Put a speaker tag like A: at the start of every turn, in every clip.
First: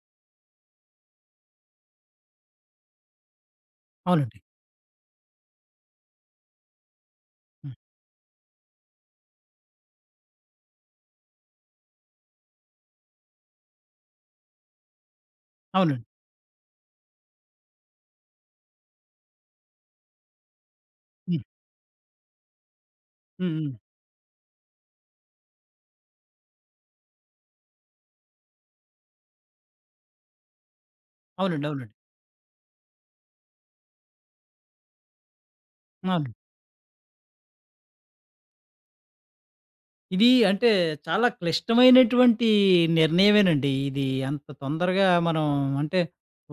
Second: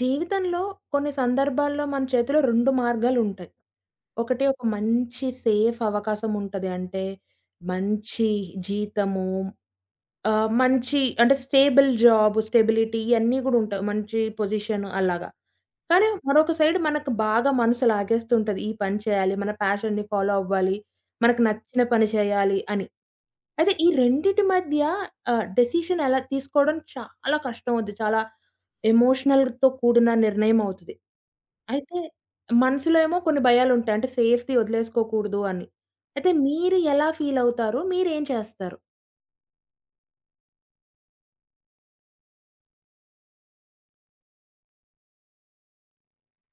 A: జీవితంలో కొన్ని సందర్భాల్లో మన చేతిలో 2 మార్గాలుంటాయి.
B: అవునండి.
A: ఒకటి ఒక మంచి సేఫ్ అవకాశం ఉంటది. అంటే
B: హ్మ్.
A: మంచి జీతము, మంచి అంటే స్టేబుల్ జాబ్, స్టెబిలిటీ ఇయన్నీ గూడా ఉంటాయి. మంచి పొజిషన్ అలాగా.
B: అవునండి.
A: కానీ మరొక సైడ్ మనకు బాగా మనసు లాగేస్తుంటది. ఈ పని చేయాలి, మన ప్యాషన్‌ని ఫాలో అవ్వాలి, మనకు
B: హ్మ్.
A: నచ్చిన పని చేయాలి అని.
B: హ్మ్.
A: అయితే
B: హ్మ్.
A: ఈ రెండిటి మధ్య డెసిషన్ ఎలా తీసుకోవడం చాలా కష్టం అవుద్ది. చాలా ఎమోషనల్‌తో కూడిన నిర్ణయం అవుతది.
B: అవునండి. అవునండి.
A: అయితే మనసులో ఏమో కొన్ని భయాలుంటాయి. అంటే సేఫ్‌ది వదిలేసుకోకూడదు అని. అయితే
B: అవును.
A: మీరు ఎలా ఫీల్ అవుతారు? మీరేం చేస్తారు?
B: ఇది అంటే చాలా క్లిష్టమైనటువంటి నిర్ణయమేనండి. ఇది అంత తొందరగా మనం అంటే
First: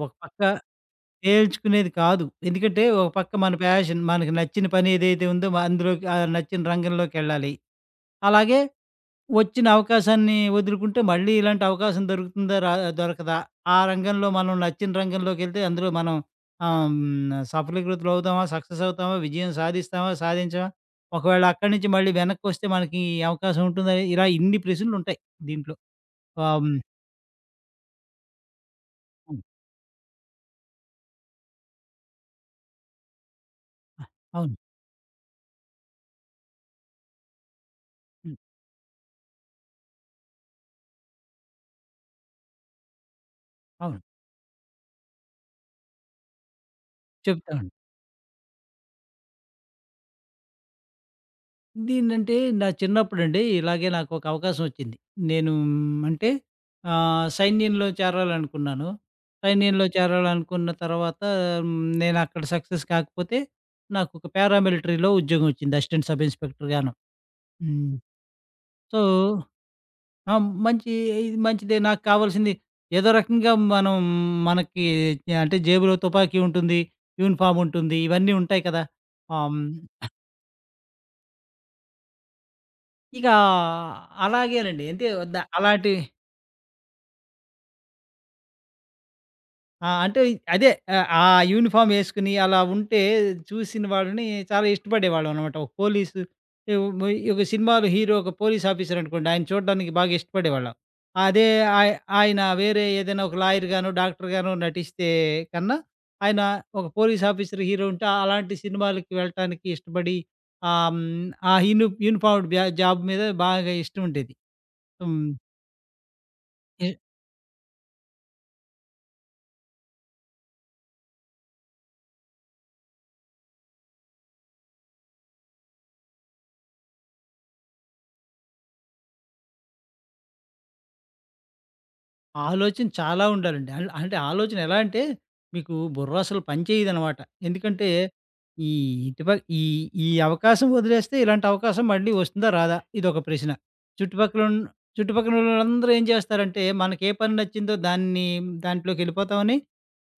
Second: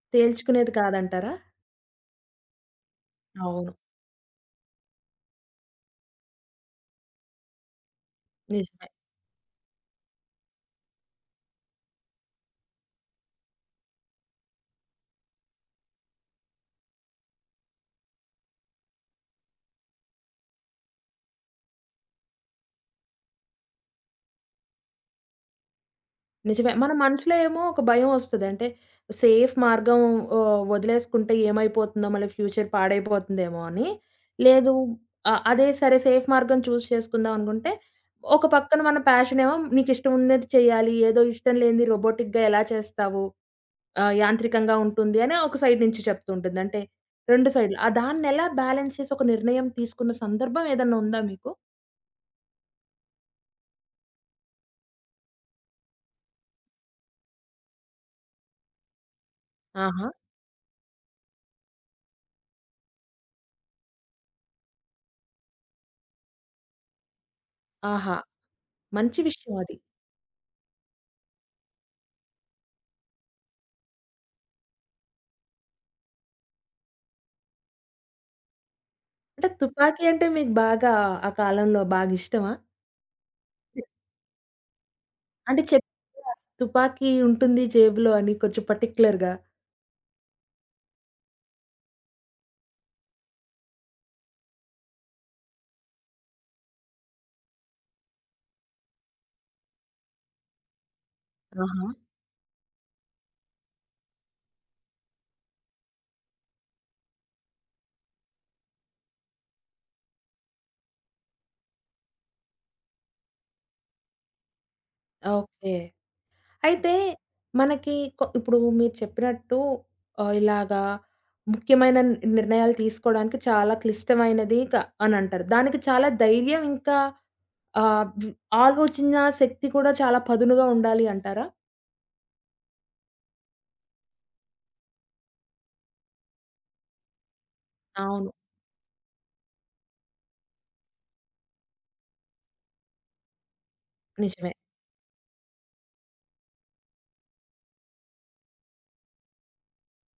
B: ఒక పక్క
A: తేల్చుకునేది కాదంటారా?
B: తేల్చుకునేది కాదు. ఎందుకంటే ఒక పక్క మన
A: అవును.
B: ప్యాషన్ మనకు నచ్చిన పని ఏదైతే ఉందో అందులోకి ఆ నచ్చిన రంగంలోకెళ్ళాలి. అలాగే
A: నిజమే.
B: వచ్చిన అవకాశాన్ని వదులుకుంటే మళ్ళీ ఇలాంటి అవకాశం దొరుకుతుందా? దొరకదా? ఆ రంగంలో మనం నచ్చిన రంగంలోకెళ్తే అందులో మనం ఆహ్, హ్మ్. సఫలీకృతులవుతామా? సక్సెస్ అవుతామా? విజయం సాధిస్తామా? సాధించమా? ఒకవేళ అక్కడి నుంచి మళ్ళీ వెనక్కొస్తే మనకి ఈ అవకాశం ఉంటుందా? ఇలా ఇన్ని ప్రశ్నలుంటాయి దీంట్లో. ఆహ్,
A: నిజమే.
B: హ్మ్.
A: మన మనసులో ఏమో ఒక భయం ఒస్తది. అంటే
B: అవును.
A: సేఫ్ మార్గం వదిలేసుకుంటే ఏమైపోతుందో మళ్ళీ ఫ్యూచర్ పాడైపోతుందేమో అని.
B: అవును.
A: లేదు, అదే సరే సేఫ్ మార్గం చూజ్ చేసుకుందాం అనుకుంటే,
B: హ్మ్.
A: ఒక పక్కన మన ప్యాషన్ ఏమో నీకిష్టం ఉన్నది చేయాలి. ఏదో ఇష్టం లేనిది రోబోటిక్‌గా ఎలా చేస్తావు?
B: అవును.
A: యాంత్రికంగా ఉంటుంది అని ఒక సైడ్ నుంచి చెప్తూ ఉంటుంది. అంటే 2
B: చెప్తా ఉండు.
A: సైడ్‌లు. దాన్నెలా బ్యాలెన్స్ చేసి ఒక నిర్ణయం తీసుకున్న సందర్భం ఏదన్నా ఉందా మీకు?
B: దీన్నంటే నా చిన్నప్పుడండి ఇలాగే నాకొక అవకాశం వచ్చింది. నేను అంటే సైన్యంలో చేరాలనుకున్నాను. సైన్యంలో
A: ఆహా!
B: చేరాలనుకున్న తర్వాత హ్మ్, నేనక్కడ సక్సెస్ కాకపోతే నాకొక పారామిలిటరీలో ఉద్యోగం వచ్చింది. అసిస్టెంట్ సబ్ ఇన్స్‌పెక్టర్ గాను. హ్మ్.
A: ఆహా!
B: సో,
A: మంచి విషయం అది.
B: ఆ! మంచి ఇది మంచిదే నాకు కావాల్సింది ఏదో రకంగా మనం మనకి అంటే జేబులో తుపాకీ ఉంటుంది. యూనిఫార్మ్ ఉంటుంది. ఇవన్నీ ఉంటాయి కదా! ఆహ్,
A: అంటే
B: హ్మ్,
A: తుపాకీ అంటే మీకు బాగా ఆ కాలంలో బాగా ఇష్టమా?
B: ఇక అలాగేనండి. అంటే
A: అంటే
B: అలాంటి
A: చెప్పారా? తుపాకీ ఉంటుంది జేబులో అని కొంచెం పర్టిక్యులర్‌గా.
B: ఆ! అంటే అదే ఆహ్, ఆ యూనిఫార్మ్ యేసుకొని అలా ఉంటే చూసిన వాళ్ళని చాలా ఇష్టపడేవాళ్ళమనమాట. ఒక పోలీసు ఏవ్ మొయ్ ఒక సినిమాలో హీరో ఒక పోలీస్ ఆఫీసర్ అనుకోండి. ఆయన చూడడానికి బాగా ఇష్టపడేవాళ్ళం. అదే
A: ఆహా!
B: ఆయ ఆయన వేరే ఏదైనా ఒక లాయర్‌గానో, డాక్టర్‌గానో నటిస్తే కన్నా ఆయన ఒక పోలీస్ ఆఫీసర్ హీరో ఉంటే అలాంటి సినిమాలకి వెళ్ళటానికి ఇష్టపడి ఆహ్, హ్మ్, ఆ యూని యూనిఫార్మ్డ్ జాబ్ మీద బాగా ఇష్టం ఉండేది. హ్మ్.
A: ఓకే. అయితే మనకి ఇప్పుడు మీరు చెప్పినట్టు ఇలాగా ముఖ్యమైన నిర్ణయాలు తీసుకోవడానికి చాలా క్లిష్టమైనది అని అంటారు. దానికి చాలా ధైర్యం ఇంకా ఆహ్, వ్ ఆలోచన శక్తి కూడా చాలా పదునుగా ఉండాలి అంటారా?
B: ఆలోచన చాలా ఉండాలండి. అంటే ఆలోచన ఎలా అంటే, మీకు బుర్ర అసలు పని చేయదనమాట. ఎందుకంటే,
A: అవును.
B: ఈ ఇటుప ఈ ఈ అవకాశం వదిలేస్తే ఇలాంటి అవకాశం మళ్ళీ వస్తుందా? రాదా? ఇదొక ప్రశ్న.
A: నిజమే.
B: చుట్టుపక్కలున్ చుట్టుపక్కనోళ్ళందరూ ఏం చేస్తారంటే, మనకే పని నచ్చిందో దాన్ని దాంట్లోకెళ్ళిపోతామని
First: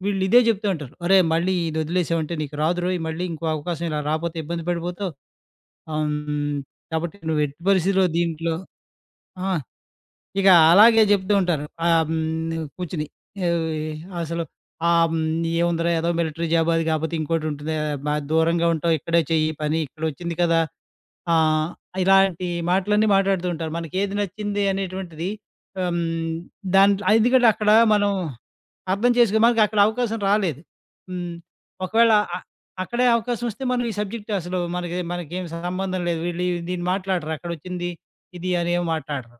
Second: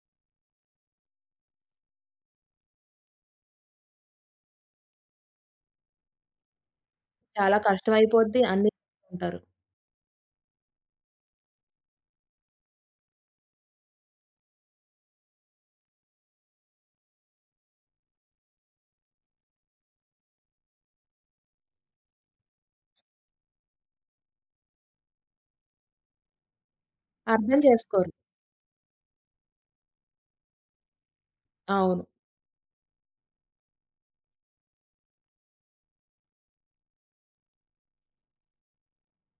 B: వీళ్ళు ఇదే చెప్తూ ఉంటారు. "ఒరేయ్! మళ్ళీ ఇది వదిలేసావంటే నీకు రాదురోయ్! మళ్ళీ ఇంకో అవకాశం ఇలా రాపోతే ఇబ్బంది పడిపోతావు. ఆహ్, హ్మ్, కాబట్టి నువ్వు
A: చాలా
B: ఎట్టి పరిస్థితిలో
A: కష్టమైపోద్ది.
B: దీంట్లో".
A: అన్నీ ఉంటారు.
B: ఆ! ఇక అలాగే జెప్తూ ఉంటారు. ఆహ్, హ్మ్. కూర్చొని ఆహ్, అసలు ఆహ్, హ్మ్. "ఏముందిరా ఏదో మిలిటరీ జాబ్ అది కాపోతే ఇంకోటుంటుంది. బా దూరంగా ఉంటావు. ఇక్కడే చెయ్యి పని. ఇక్కడొచ్చింది కదా!" ఆహ్, ఇలాంటి మాటలన్నీ మాట్లాడుతూ ఉంటారు. మనకేది నచ్చింది అనేటువంటిది ఆహ్, హ్మ్. దాంట్లో ఎందుకంటే
A: అర్థం
B: అక్కడ
A: చేసుకోరు.
B: మనం అర్థం చేసుకో మనకక్కడ అవకాశం రాలేదు. హ్మ్.
A: అవును.
B: ఒకవేళ అక్కడే అవకాశం వస్తే మనం ఈ సబ్జెక్ట్ అసలు మనకేం సంబంధం లేదు. వీళ్ళు దీన్ని మాట్లాడరు. అక్కడొచ్చింది ఇది అని ఏమి మాట్లాడరు.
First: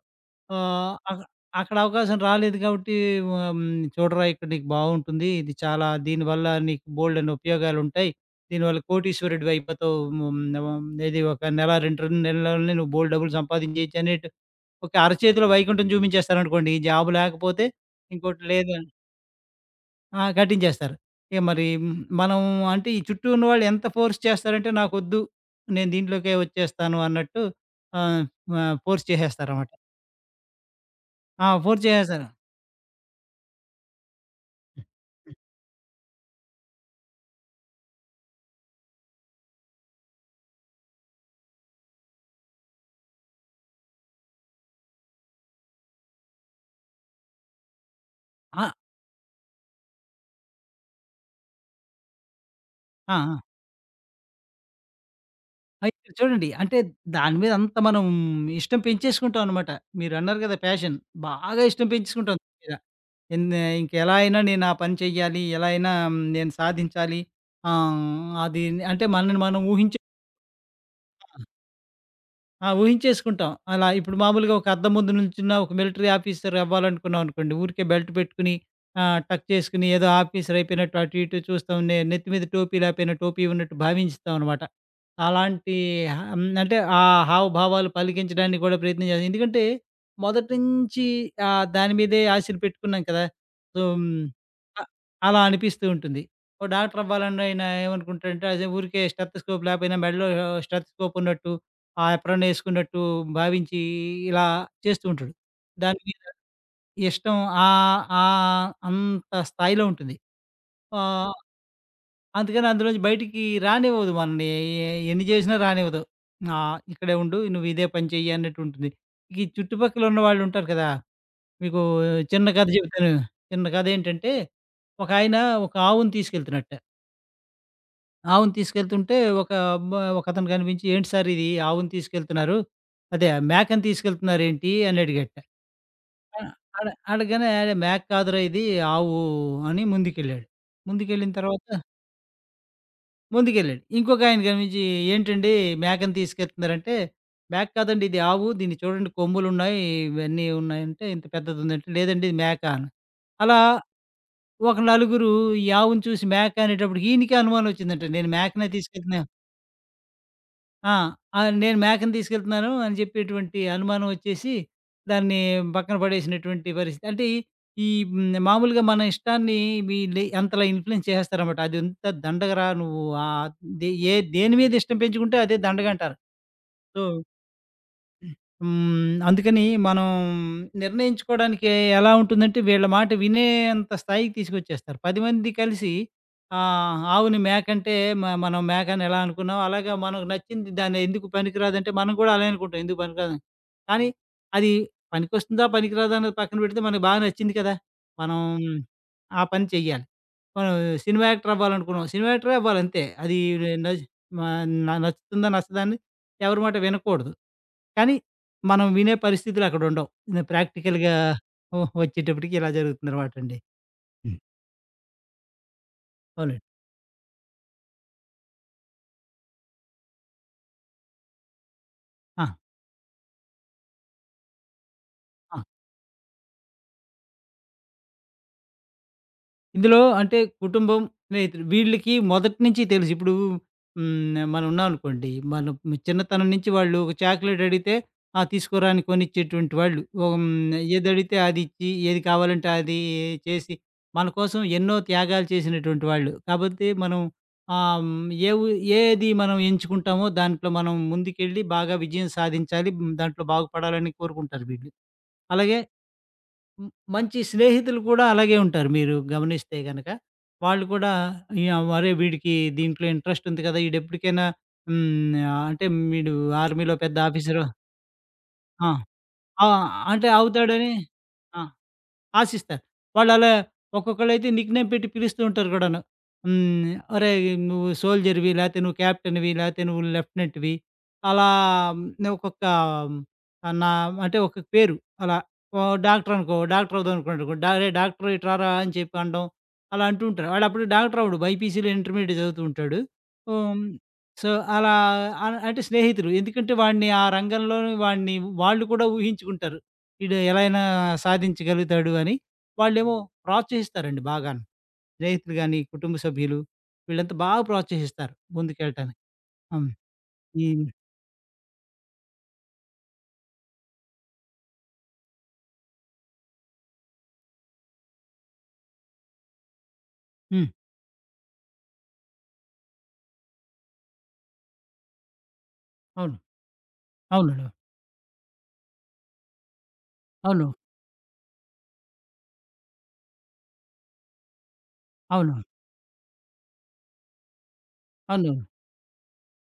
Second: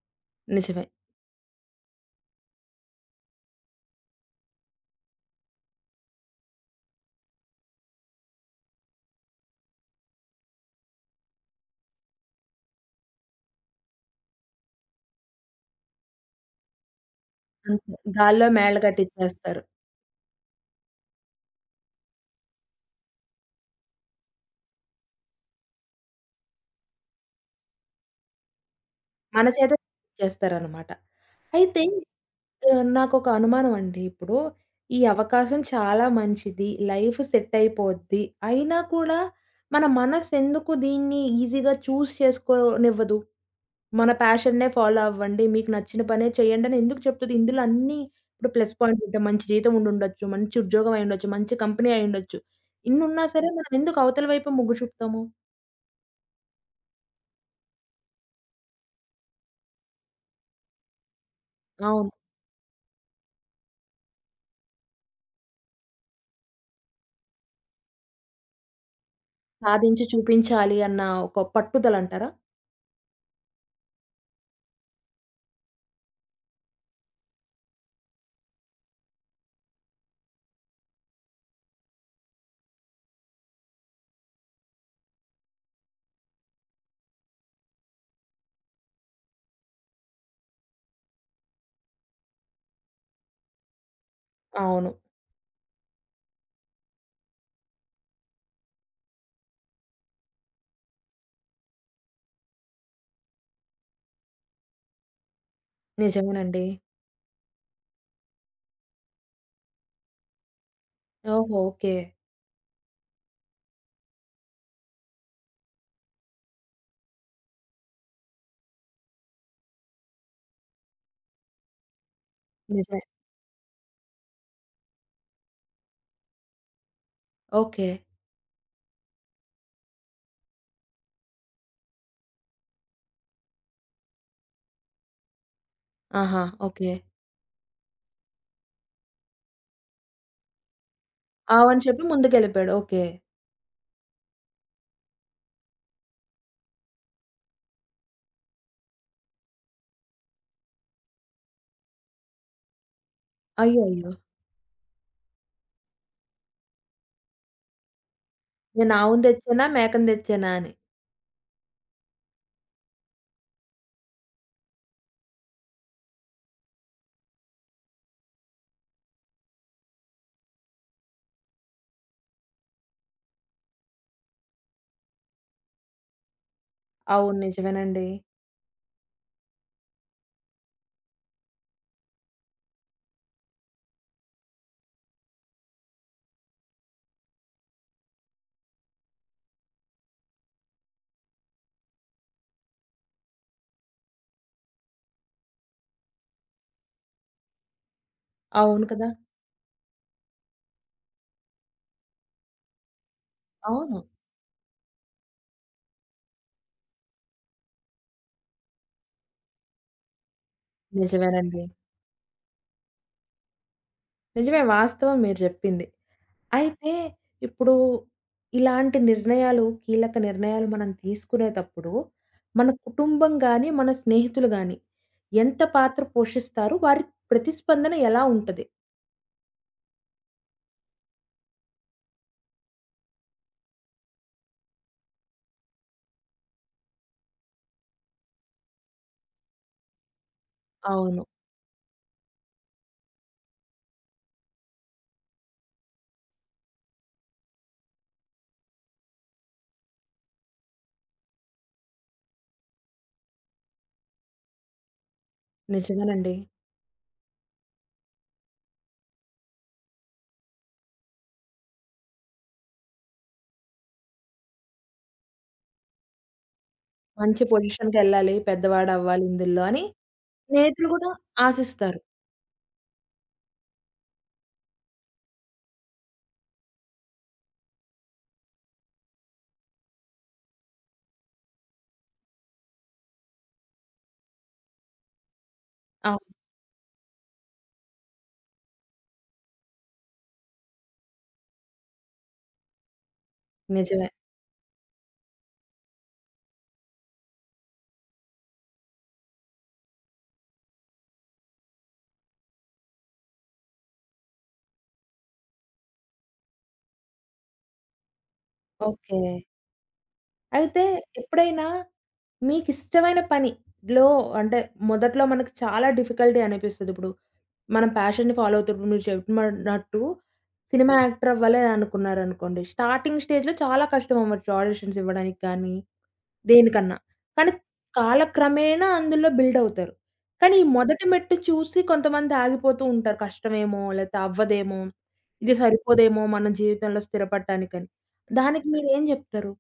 A: నిజమే.
B: ఆహ్, అక్ అక్కడ అవకాశం రాలేదు కాబట్టి ఆహ్, చూడరా ఇక్కడ నీకు బావుంటుంది. ఇది చాలా దీనివల్ల నీకు బోలెడన్ని ఉపయోగాలుంటాయి. దీనివల్ల కోటీశ్వరుడివి అయిపోతావు. హ్మ్, హ్మ్. ఇది ఒక నెల 2, 2 నెలల్లోనే నువ్వు బోలెడు డబ్బులు సంపాదించేయొచ్చు అనేటు ఒక అరచేతిలో వైకుంఠం చూపించేస్తారనుకోండి. ఈ జాబ్ లేకపోతే
A: అంతే.
B: ఇంకోటి
A: గాల్లో మేడలు
B: లేదని
A: కట్టిచ్చేస్తారు.
B: ఆ! కట్టించేస్తారు. ఇక మరి మనం అంటే ఈ చుట్టూ ఉన్నవాళ్ళు ఎంత ఫోర్స్ చేస్తారంటే నాకొద్దు. నేను దీంట్లోకే వచ్చేస్తాను అన్నట్టు ఆహ్, ఆహ్, ఫోర్స్
A: మన చేత
B: చేసేస్తారనమాట.
A: చేస్తారనమాట.
B: ఆ!
A: అయితే
B: ఫోర్స్ చేసేస్తారు.
A: నాకొక అనుమానం అండి. ఇప్పుడు ఈ అవకాశం చాలా మంచిది. లైఫ్ సెట్ అయిపోద్ది. అయినా కూడా మన మనస్సు ఎందుకు దీన్ని ఈజీగా చూజ్ చేసుకోనివ్వదు? మన ప్యాషన్‌నే ఫాలో అవ్వండి. మీకు నచ్చిన పనే చేయండి అని ఎందుకు చెప్తది? ఇందులో అన్నీ ఇప్పుడు
B: ఆ!
A: ప్లస్ పాయింట్స్ ఉంటాయి. మంచి జీతం ఉండుండొచ్చు. మంచి ఉద్యోగం అయ్యుండొచ్చు. మంచి కంపెనీ అయ్యుండొచ్చు.
B: ఆ!
A: ఇన్నున్నా
B: ఆ!
A: సరే మనం ఎందుకు అవతల వైపు మొగ్గు చూపుతాము?
B: అయితే చూడండి అంటే దాని మీద అంత మనం ఇష్టం పెంచేసుకుంటాం అనమాట. మీరన్నారు కదా! ప్యాషన్ బాగా ఇష్టం
A: అవును.
B: పెంచేసుకుంటాం దాని మీద. ఎంద్ ఇంకెలా అయినా నేను ఆ పని చేయాలి, ఎలా అయినా నేను సాధించాలి. ఆహ్, అది అంటే మనల్ని మనం ఊహించుకుంటాం.
A: సాధించి చూపించాలి అన్న ఒక పట్టుదలంటారా?
B: ఆ! ఊహించేసుకుంటాం. అలా ఇప్పుడు మామూలుగా ఒక అద్దం ముందు నుంచున్న ఒక మిలిటరీ ఆఫీసర్ అవ్వాలనుకున్నాం అనుకోండి. ఊరికే బెల్ట్ పెట్టుకొని టక్ చేసుకొని ఏదో ఆఫీసర్ అయిపోయినట్టు అటు ఇటు చూస్తాం. నెత్తి మీద టోపీ లేకపోయినా టోపీ ఉన్నట్టు భావించుతాం అనమాట. అలాంటి ఆహ్, అంటే ఆ హావభావాలు పలికించడానికి కూడా ప్రయత్నం చేస్తాం. ఎందుకంటే మొదటి నుంచి దాని మీదే ఆశలు పెట్టుకున్నాం కదా! సో, హ్మ్. అ
A: అవును.
B: అలా అనిపిస్తూ ఉంటుంది. ఓ డాక్టర్ అవ్వాలని ఆయన ఏమనుకుంటాడంటే అదే ఊరికే స్టెతస్కోప్ లేకపోయినా మెడలో స్టెతస్కోప్ ఉన్నట్టు ఆ ఏప్రాన్ ఏసుకున్నట్టు భావించి ఇలా చేస్తూ ఉంటాడు. దాని మీద
A: నిజమేనండి.
B: ఇష్టం ఆహ్, ఆహ్, అంత స్థాయిలో ఉంటుంది. ఆహ్,
A: ఓహో! ఓకే.
B: అందుకని అందులోంచి బయటికి రానివ్వదు మనల్ని. ఎన్ని చేసినా రానివ్వదు. ఇక్కడే ఉండు నువ్వు ఇదే పని చెయ్యి అన్నట్టు ఉంటుంది. ఈ చుట్టుపక్కల ఉన్నవాళ్ళు ఉంటారు కదా! మీకు చిన్న కథ
A: నిజమే.
B: చెప్తాను. చిన్న కథ ఏంటంటే, ఒకాయన ఒక ఆవుని తీసుకెళ్తున్నట్ట.
A: ఓకే.
B: ఆవును తీసుకెళ్తుంటే ఒక మ ఒకతను కనిపించి, "ఏంటి సార్ ఇది ఆవును తీసుకెళ్తున్నారు. అదే మేకని తీసుకెళ్తున్నారేంటి?" అని అడిగాడట. ఆ!
A: ఆహా!
B: అడ
A: ఓకే.
B: అడగగానే "అరె! మేక కాదురా ఇది ఆవు" అని ముందుకెళ్ళాడు. ముందుకెళ్ళిన తర్వాత
A: అవును చెప్పి ముందుకెళ్ళిపోయాడు. ఓకే.
B: ముందుకెళ్ళాడు. ఇంకొకాయన కనిపించి, "ఏంటండి మేకని తీసుకెళ్తున్నారంటే", "మేక కాదండి ఇది ఆవు. దీన్ని చూడండి కొమ్ములున్నాయి, ఇవన్నీ ఉన్నాయంటే ఇంత పెద్దదుందంటే", "లేదండి ఇది మేక" అని. అలా
A: అయ్యయ్యో!
B: ఒక నలుగురు ఈ ఆవును చూసి మేక అనేటప్పటికి ఈయనకే అనుమానం వచ్చిందంట. నేను మేకనే
A: నేను
B: తీసుకెళ్తున్నా.
A: ఆవును తెచ్చానా? మేకను తెచ్చానా అని.
B: ఆ! ఆ! నేను మేకని తీసుకెళ్తున్నాను అని చెప్పేటువంటి అనుమానం వచ్చేసి, దాన్ని పక్కన పడేసినటువంటి పరిస్థితి. అంటే ఈ మామూలుగా మన ఇష్టాన్ని వీళ్ళు అంతలా ఇన్‌ఫ్లూయెన్స్ చేసేస్తారనమాట. అదెంత దండగరా నువ్వు ఆహ్, దే ఏ దేని మీద ఇష్టం పెంచుకుంటే అదే దండగంటారు. సో,
A: అవును. నిజమేనండి.
B: హ్మ్. అందుకని మనం నిర్ణయించుకోవడానికి ఎలా ఉంటుందంటే, వీళ్ళ మాట వినేంత స్థాయికి తీసుకొచ్చేస్తారు. 10 మంది కలిసి ఆవుని మేకంటే మనం మేకని ఎలా అనుకున్నాం, అలాగే మనకు నచ్చింది దాన్ని ఎందుకు పనికిరాదంటే మనం కూడా అలాగే అనుకుంటాం. ఎందుకు పనికిరాదని. కానీ అది పనికొస్తుందా, పనికిరాదా అన్నది పక్కన పెడితే మనకు బాగా నచ్చింది కదా! మనం
A: అవును కదా!
B: ఆ పని చెయ్యాలి. మనం సినిమా యాక్టర్ అవ్వాలనుకున్నాం. సినిమా యాక్టరే అవ్వాలి అంతే. అది న
A: అవును.
B: మ న నచ్చుతుందా, నచ్చదా అని ఎవరి మాట వినకూడదు. కానీ, మనం వినే పరిస్థితులు అక్కడుండవు. ప్రాక్టికల్‌గా
A: నిజమేనండి.
B: ఓహ్! వచ్చేటప్పటికి ఇలా జరుగుతుందనమాటండి. హ్మ్.
A: నిజమే, వాస్తవం మీరు చెప్పింది.
B: అవునండి.
A: అయితే ఇప్పుడు ఇలాంటి నిర్ణయాలు, కీలక నిర్ణయాలు మనం తీసుకునేటప్పుడు,
B: ఆ!
A: మన కుటుంబం గాని, మన స్నేహితులు గాని
B: ఆ!
A: ఎంత పాత్ర పోషిస్తారు? వారి ప్రతిస్పందన ఎలా ఉంటది?
B: ఇందులో అంటే కుటుంబం, స్నేహితులు వీళ్ళకి మొదటి నుంచి తెలుసు. ఇప్పుడు హ్మ్. మనం ఉన్నామనుకోండి. మనం చిన్నతనం నుంచి వాళ్ళు ఒక చాక్లేట్ అడిగితే, ఆ! తీసుకోరా అని కొనిచ్చేటువంటి వాళ్ళు. ఓ హ్మ్.
A: అవును.
B: ఏదడిగితే అది ఇచ్చి, ఏది కావాలంటే అది చేసి, మన కోసం ఎన్నో త్యాగాలు చేసినటువంటి వాళ్ళు. కాబట్టి మనం ఆహ్, హ్మ్. ఏ ఊ ఏది మనం ఎంచుకుంటామో దాంట్లో మనం ముందుకెళ్ళి బాగా విజయం సాధించాలి. దాంట్లో బాగుపడాలని కోరుకుంటారు వీళ్ళు. అలాగే
A: నిజమేనండి.
B: హ్మ్. మంచి స్నేహితులు కూడా అలాగే ఉంటారు మీరు గమనిస్తే గనక. వాళ్ళు కూడా యాహ్! "అరే! వీడికి దీంట్లో ఇంట్రెస్ట్ ఉంది కదా! ఈడెప్పటికైనా అంటే వీడు ఆర్మీలో పెద్ద
A: మంచి
B: ఆఫీసరు"
A: పొజిషన్‌కెళ్ళాలి,
B: ఆ!
A: పెద్దవాడవ్వాలి ఇందుల్లో
B: ఆ!
A: అని
B: అంటే
A: స్నేహితులు
B: అవుతాడని
A: గూడా
B: ఆ!
A: ఆశిస్తారు.
B: ఆశిస్తారు. వాళ్ళలా ఒక్కొక్కళ్ళైతే నిక్‌నేమ్ పెట్టి పిలుస్తూ ఉంటారు కూడాను. హ్మ్. "ఒరేయ్! నువ్వు సోల్జర్‌వి, లేతే నువ్వు క్యాప్టెన్‌వి, లేతే నువ్వు లెఫ్టినెంట్‌వి" అలా హ్మ్, ఒక్కొక్క ఆహ్, నా అంటే ఒక పేరు అలా. ఓ
A: అవును.
B: డాక్టర్ అనుకో, డాక్టర్ అవుదామనుకున్నాడనుకో, "రేయ్! డాక్టర్ ఇటు రారా" అని చెప్పి అనడం. అలా అంటూ ఉంటారు. వాడప్పుడు డాక్టర్ అవ్వడు. బైపీసీలో ఇంటర్మీడియేట్ చదువుతూ ఉంటాడు. హ్మ్.
A: నిజమే.
B: సో, అలా అంటే స్నేహితులు. ఎందుకంటే వాడిని ఆ రంగంలోని వాడిని వాళ్ళు కూడా ఊహించుకుంటారు. ఈడు ఎలా అయినా సాధించగలుగుతాడు అని. వాళ్ళేమో ప్రోత్సహిస్తారండి బాగాను. స్నేహితులు గాని, కుటుంబ సభ్యులు వీళ్ళంతా బాగా ప్రోత్సహిస్తారు
A: ఓకే.
B: ముందుకెళ్ళటానికి. హ్మ్. ఈ
A: అయితే ఎప్పుడైనా మీకిష్టమైన పనిలో అంటే మొదట్లో మనకు చాలా డిఫికల్టీ అనిపిస్తది. ఇప్పుడు మనం ప్యాషన్‌ని ఫాలో అవుతున్నప్పుడు మీరు చెప్పినట్టు
B: హ్మ్.
A: సినిమా యాక్టర్ అవ్వాలని అనుకున్నారనుకోండి. స్టార్టింగ్ స్టేజ్‌లో చాలా కష్టం అవ్వచ్చు ఆడిషన్స్ ఇవ్వడానికి కానీ,
B: అవును.
A: దేనికన్నా. కానీ
B: అవునండి.
A: కాలక్రమేణా అందులో బిల్డ్ అవుతారు. కానీ ఈ
B: అవును.
A: మొదటి మెట్టు చూసి కొంతమంది ఆగిపోతూ ఉంటారు. కష్టమేమో, లేతే అవ్వదేమో, ఇది
B: అవును.
A: సరిపోదేమో మన జీవితంలో స్థిరపడటానికని.
B: అవును.
A: దానికి మీరేం జెప్తారు?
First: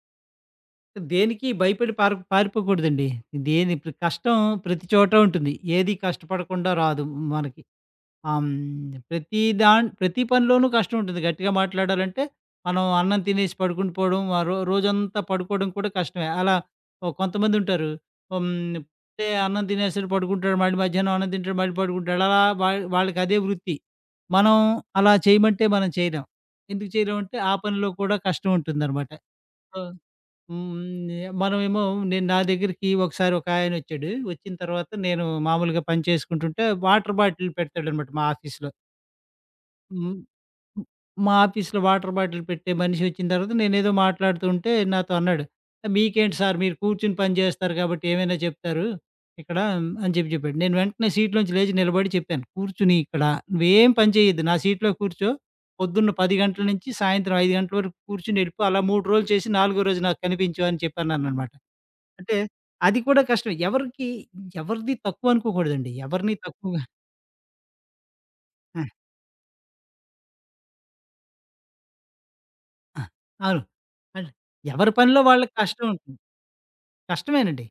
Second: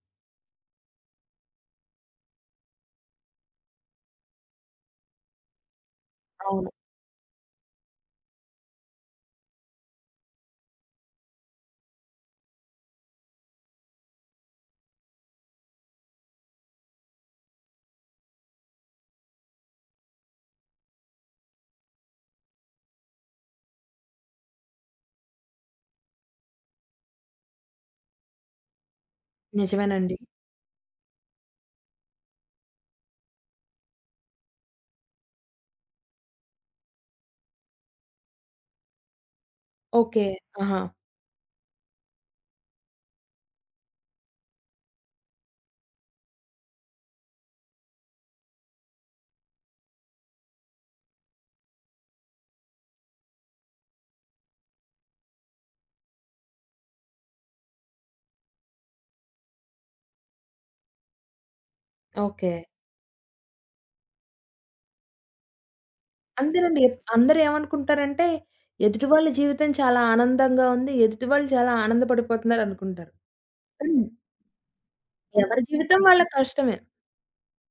B: దేనికి భయపడి పారిపోకూడదండి. ఇప్పుడు కష్టం ప్రతి చోట ఉంటుంది. ఏది
A: అవును.
B: కష్టపడకుండా రాదు మనకి. ఆ! హ్మ్. ప్రతి పనిలోనూ కష్టం ఉంటుంది. గట్టిగా మాట్లాడాలంటే, మనం అన్నం తినేసి పడుకుండి పోవడం, ఆ రో రోజంతా పడుకోవడం కూడా కష్టమే. అలా ఓహ్, కొంతమందుంటారు. హ్మ్. పొద్దే అన్నం తినేస్తాడు పడుకుంటాడు, మళ్ళీ మధ్యాహ్నం అన్నం తింటాడు, మళ్ళీ పడుకుంటాడు. అలా వాళ్ళకదే వృత్తి. మనం అలా చేయమంటే మనం చేయలేం. ఎందుకు చేయలేమంటే, ఆ పనిలో కూడా కష్టం ఉంటుందనమాట. సో,
A: నిజమేనండి.
B: హ్మ్. మనమేమో నా దగ్గరికి ఒకసారి ఒకాయనొచ్చాడు. వచ్చిన తర్వాత నేను మామూలుగా పని చేసుకుంటుంటే వాటర్ బాటిల్ పెడతాడనమాట మా ఆఫీస్‌లో. హ్మ్.
A: ఓకే. ఆహా!
B: హ్మ్. మా ఆఫీస్‌లో వాటర్ బాటిల్ పెట్టే మనిషి వచ్చిన తర్వాత నేనేదో మాట్లాడుతూ ఉంటే నాతో అన్నాడు. "మీకేంటి సార్ మీరు కూర్చొని పని చేస్తారు కాబట్టి ఏమైనా చెప్తారు ఇక్కడ" అని చెప్పి చెప్పాడు. నేను వెంటనే సీట్‌లోంచి లేచి నిలబడి చెప్పాను. "కూర్చుని ఇక్కడ నువ్వేం పని చేయొద్దు. నా సీట్‌లో కూర్చో. పొద్దున్న 10 గంటల నుంచి సాయంత్రం 5 గంటల వరకు కూర్చొని వెళ్ళిపో. అలా 3 రోజులు చేసి నాలుగో రోజు నాకు కనిపించు" అని చెప్పాననమాట. అంటే
A: ఓకే.
B: అది కూడా కష్టమే. ఎవరిది తక్కువ అనుకోకూడదండి. ఎవరిని
A: అంతేనండి.
B: తక్కువగా
A: అందరూ ఏమనుకుంటారంటే, ఎదుటి వాళ్ళ జీవితం చాలా ఆనందంగా ఉంది. ఎదుటి వాళ్ళు చాలా ఆనందపడిపోతున్నారు
B: ఆ!
A: అనుకుంటారు.
B: అవును.
A: కానీ
B: అంటే ఎవరి పనిలో వాళ్ళకి
A: ఎవరి
B: కష్టం
A: జీవితం
B: ఉంటుంది.
A: వాళ్ళ కష్టమే.
B: కష్టమేనండి.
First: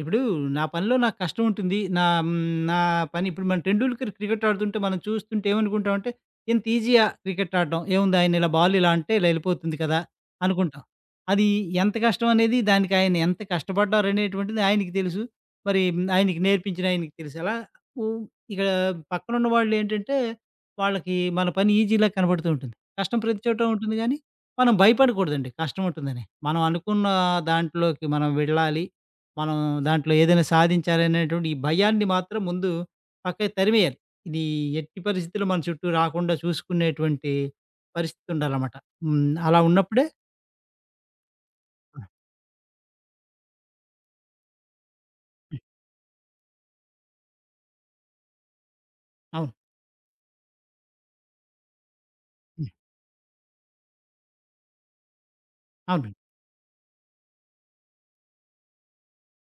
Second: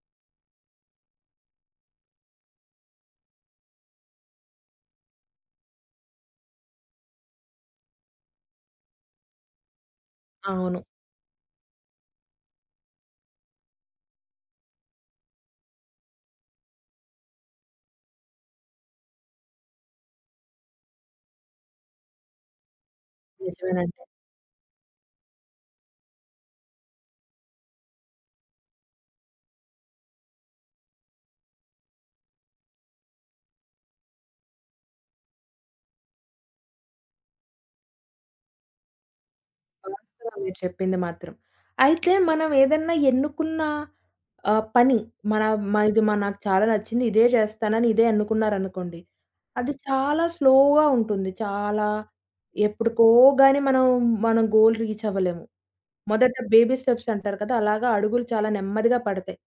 B: ఇప్పుడు నా పనిలో నాకు కష్టం ఉంటుంది. నా పని ఇప్పుడు మనం 'టెండూల్కర్' క్రికెట్ ఆడుతుంటే మనం చూస్తుంటే ఏమనుకుంటామంటే, ఇంత ఈజీయా క్రికెట్ ఆడడం. ఏముంది ఆయన ఇలా బాల్ ఇలా అంటే ఇలా ఎళ్ళిపోతుంది కదా!
A: అవును.
B: అనుకుంటాం. అది ఎంత కష్టం అనేది దానికి ఆయన ఎంత కష్టపడ్డారనేటువంటిది ఆయనకి తెలుసు. మరి ఆయనకి నేర్పించిన ఆయనకి తెలుసు. అలా ఉ ఇక్కడ పక్కనున్న వాళ్ళేంటంటే, వాళ్ళకి మన పని ఈజీలా కనబడుతూ ఉంటుంది. కష్టం ప్రతి చోట ఉంటుంది
A: నిజమేనండి.
B: గానీ, మనం భయపడకూడదండి కష్టం ఉంటుందని. మనం అనుకున్న దాంట్లోకి మనం వెళ్ళాలి. మనం దాంట్లో ఏదైనా సాధించాలనేటువంటి ఈ భయాన్ని మాత్రం ముందు పక్కకి తరిమేయాలి. ఇది ఎట్టి పరిస్థితుల్లో మన చుట్టూ రాకుండా చూసుకునేటువంటి పరిస్థితి ఉండాలన్నమాట. హ్మ్. అలా ఉన్నప్పుడే
A: వాస్తవం మీరు చెప్పింది మాత్రం. అయితే మనం ఏదన్నా ఎన్నుకున్న ఆ! పని. మన ఇది నాకు చాలా నచ్చింది. ఇదే చేస్తానని ఇదే అనుకున్నారనుకోండి.
B: అవును.
A: అది చాలా స్లోగా ఉంటుంది. చాలా ఎప్పుడుకో గాని మనం మన గోల్ రీచ్ అవ్వలేము.
B: అవునండి.
A: మొదట బేబీ స్టెప్స్ అంటారు కదా! అలాగా అడుగులు చాలా నెమ్మదిగా పడతాయి.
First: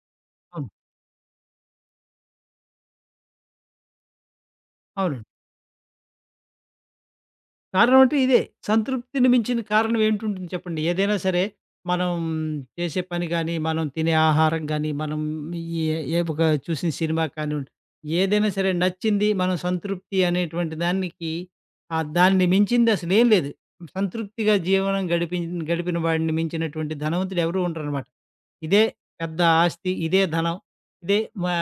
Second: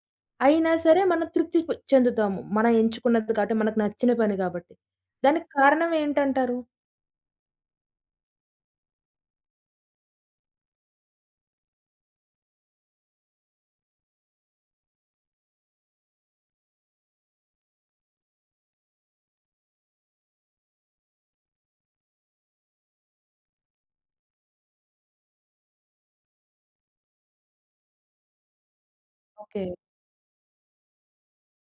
B: అవును.
A: అయినా సరే మనం తృప్తి చెందుతాము. మనం ఎంచుకున్నది కాబట్టి, మనకు నచ్చిన పని కాబట్టి.
B: అవును.
A: దానికి కారణం ఏంటంటారు?
B: కారణం అంటే ఇదే. సంతృప్తిని మించిన కారణం ఏంటుంటుంది చెప్పండి? ఏదైనా సరే, మనం చేసే పని గాని, మనం తినే ఆహారం గాని, మనం ఏ ఏ ఒక చూసిన సినిమా కానివ్వండి, ఏదైనా సరే నచ్చింది మనం సంతృప్తి అనేటువంటి దానికి దాన్ని మించింది అసలేం లేదు. సంతృప్తిగా జీవనం గడిపిన వాడిని మించినటువంటి ధనవంతుడు ఎవరు ఉండరనమాట. ఇదే పెద్ద
A: ఓకే.
B: ఆస్తి, ఇదే ధనం, ఇదే మా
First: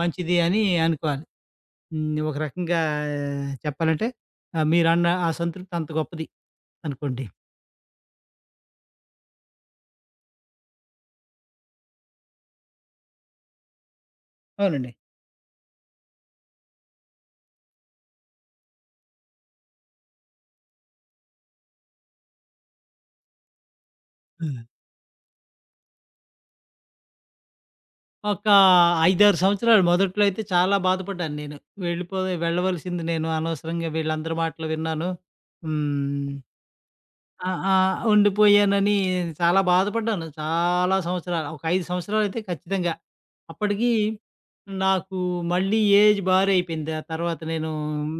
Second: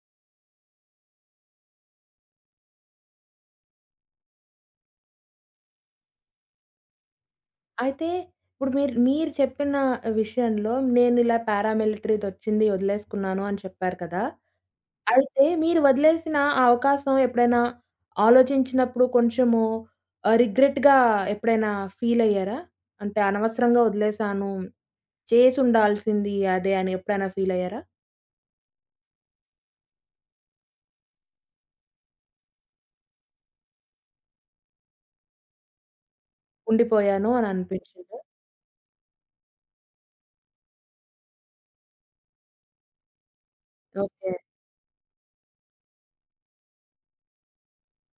B: మంచిది అని అనుకోవాలి. హ్మ్. ఒక రకంగా చెప్పాలంటే మీరన్న ఆ సంతృప్తి అంత గొప్పది అనుకోండి.
A: అయితే ఇప్పుడు మీరు మీరు చెప్పిన విషయంలో నేనిలా పారామిలిటరీదొచ్చింది వదిలేసుకున్నాను అని చెప్పారు కదా!
B: అవునండి.
A: అయితే మీరు వదిలేసిన ఆ అవకాశం ఎప్పుడైనా ఆలోచించినప్పుడు కొంచెము రిగ్రెట్‌గా ఎప్పుడైనా ఫీల్ అయ్యారా? అంటే అనవసరంగా వదిలేసాను.
B: హ్మ్.
A: చేసుండాల్సింది అదే అని ఎప్పుడైనా ఫీల్ అయ్యారా?
B: ఒక 5, 6 సంవత్సరాలు మొదట్లో అయితే చాలా బాధపడ్డాను నేను. వెళ్ళిపో వెళ్ళవలసింది నేను అనవసరంగా వీళ్ళందరి మాటలు విన్నాను. హ్మ్.
A: ఉండిపోయాను అని
B: ఆ! ఆ!
A: అనిపించిందా?
B: ఉండిపోయానని చాలా బాధపడ్డాను. చాలా సంవత్సరాలు. ఒక 5 సంవత్సరాలైతే ఖచ్చితంగా. అప్పటికి
A: ఓకే.
B: నాకు మళ్ళీ ఏజ్ బారైపోయింది. ఆ తర్వాత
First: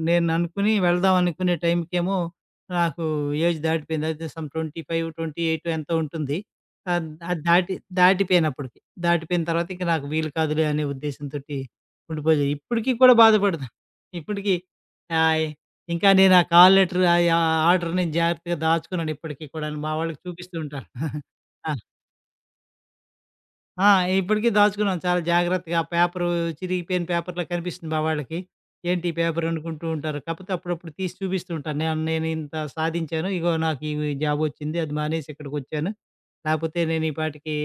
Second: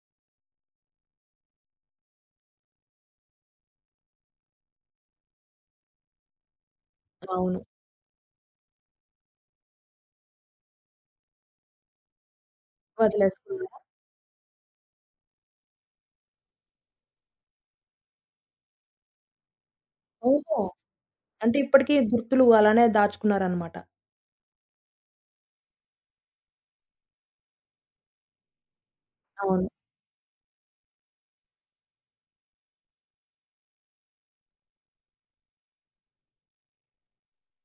B: నేను అనుకుని వెళ్దాం అనుకునే టైంకేమో నాకు ఏజ్ దాటిపోయింది. అయితే సమ్ 25, 28 ఎంతో ఉంటుంది. ఆహ్, అది
A: అవును.
B: దాటి దాటిపోయానప్పటికి. దాటిపోయిన తర్వాత ఇంక నాకు వీలు కాదులే అనే ఉద్దేశంతోటి ఉండిపోయాను. ఇప్పటికి కూడా బాధపడతా.
A: వదిలేసుకున్నారా?
B: ఇప్పటికి ఆహ్ ఇంకా నేను ఆ కాల్ లెటర్ ఆ యా ఆర్డర్ నేను జాగ్రత్తగా దాచుకున్నాను ఇప్పటికి కూడాను. మా వాళ్ళకి చూపిస్తూ
A: ఓహో!
B: ఉంటాను.
A: అంటే
B: ఆ!
A: ఇప్పటికి గుర్తులు అలానే దాచుకున్నారనమాట.
B: ఆ! ఇప్పటికి దాచుకున్నాను చాలా జాగ్రత్తగా. ఆ పేపరు చిరిగిపోయిన పేపర్‌లా కనిపిస్తుంది మా వాళ్ళకి. ఏంటి ఈ పేపర్
A: అవును.
B: అనుకుంటూ ఉంటారు. కాకపోతే అప్పుడప్పుడు తీసి చూపిస్తూ ఉంటాను. నేను నేను ఇంత సాధించాను. ఇగో నాకు ఈ జాబ్ వచ్చింది. అది మానేసి ఇక్కడికొచ్చాను. లేకపోతే నేను ఈ పాటికి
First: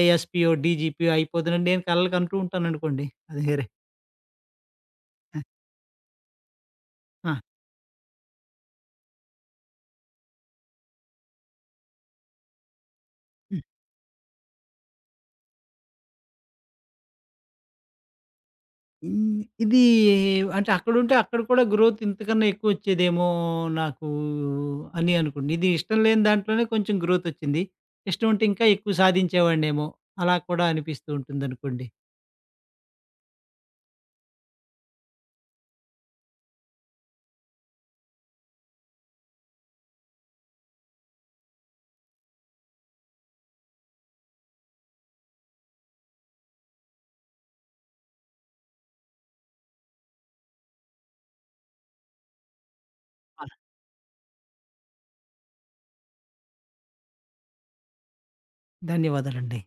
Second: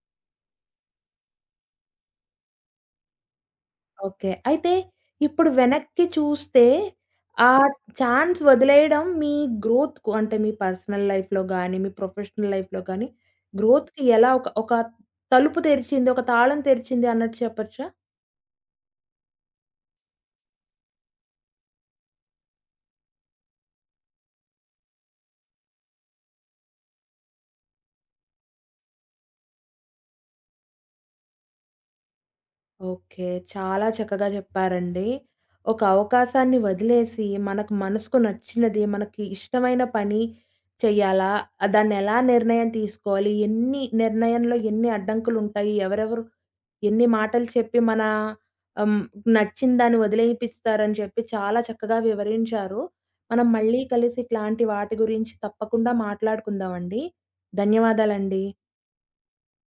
B: ఏఎస్‌పీయో, డీజీపీయో అయిపోదునని నేను కలలు కంటూ ఉంటాననుకోండి. అది వేరే.
A: ఓకే. అయితే
B: ఆ!
A: ఇప్పుడు వెనక్కి చూస్తే,
B: ఆ!
A: ఆ ఛాన్స్ వదిలేయడం మీ గ్రోత్‌కు అంటే మీ పర్సనల్ లైఫ్‌లో గాని, మీ ప్రొఫెషనల్ లైఫ్‌లో గాని గ్రోత్‌కి ఎలా ఒక ఒక తలుపు తెరిచింది, ఒక తాళం తెరిచింది అన్నట్టు చెప్పొచ్చా?
B: హ్మ్. ఇది అంటే అక్కడుంటే అక్కడ కూడా గ్రోత్ ఇంతకన్నా ఎక్కువొచ్చేదేమో నాకు అని అనుకోండి. ఇది ఇష్టం లేని దాంట్లోనే కొంచెం గ్రోతొచ్చింది. ఇష్టం ఉంటే ఇంకా ఎక్కువ సాధించేవాడినేమో! అలా కూడా అనిపిస్తూ ఉంటుందనుకోండి.
A: ఓకే. చాలా చక్కగా చెప్పారండి. ఒక అవకాశాన్ని వదిలేసి, మనకు మనసుకు నచ్చినది, మనకి ఇష్టమైన పని చెయ్యాలా? దాన్నెలా నిర్ణయం తీసుకోవాలి? ఎన్ని నిర్ణయంలో ఎన్ని అడ్డంకులుంటాయి? ఎవరెవరు ఎన్ని మాటలు చెప్పి మన ఆహ్, నచ్చిన దాన్ని వదిలేపిస్తారని చెప్పి చాలా చక్కగా వివరించారు. మనం
B: అవును.
A: మళ్ళీ కలిసి ఇట్లాంటి వాటి గురించి తప్పకుండా మాట్లాడుకుందామండి. ధన్యవాదాలండి.
B: ధన్యవాదాలండి.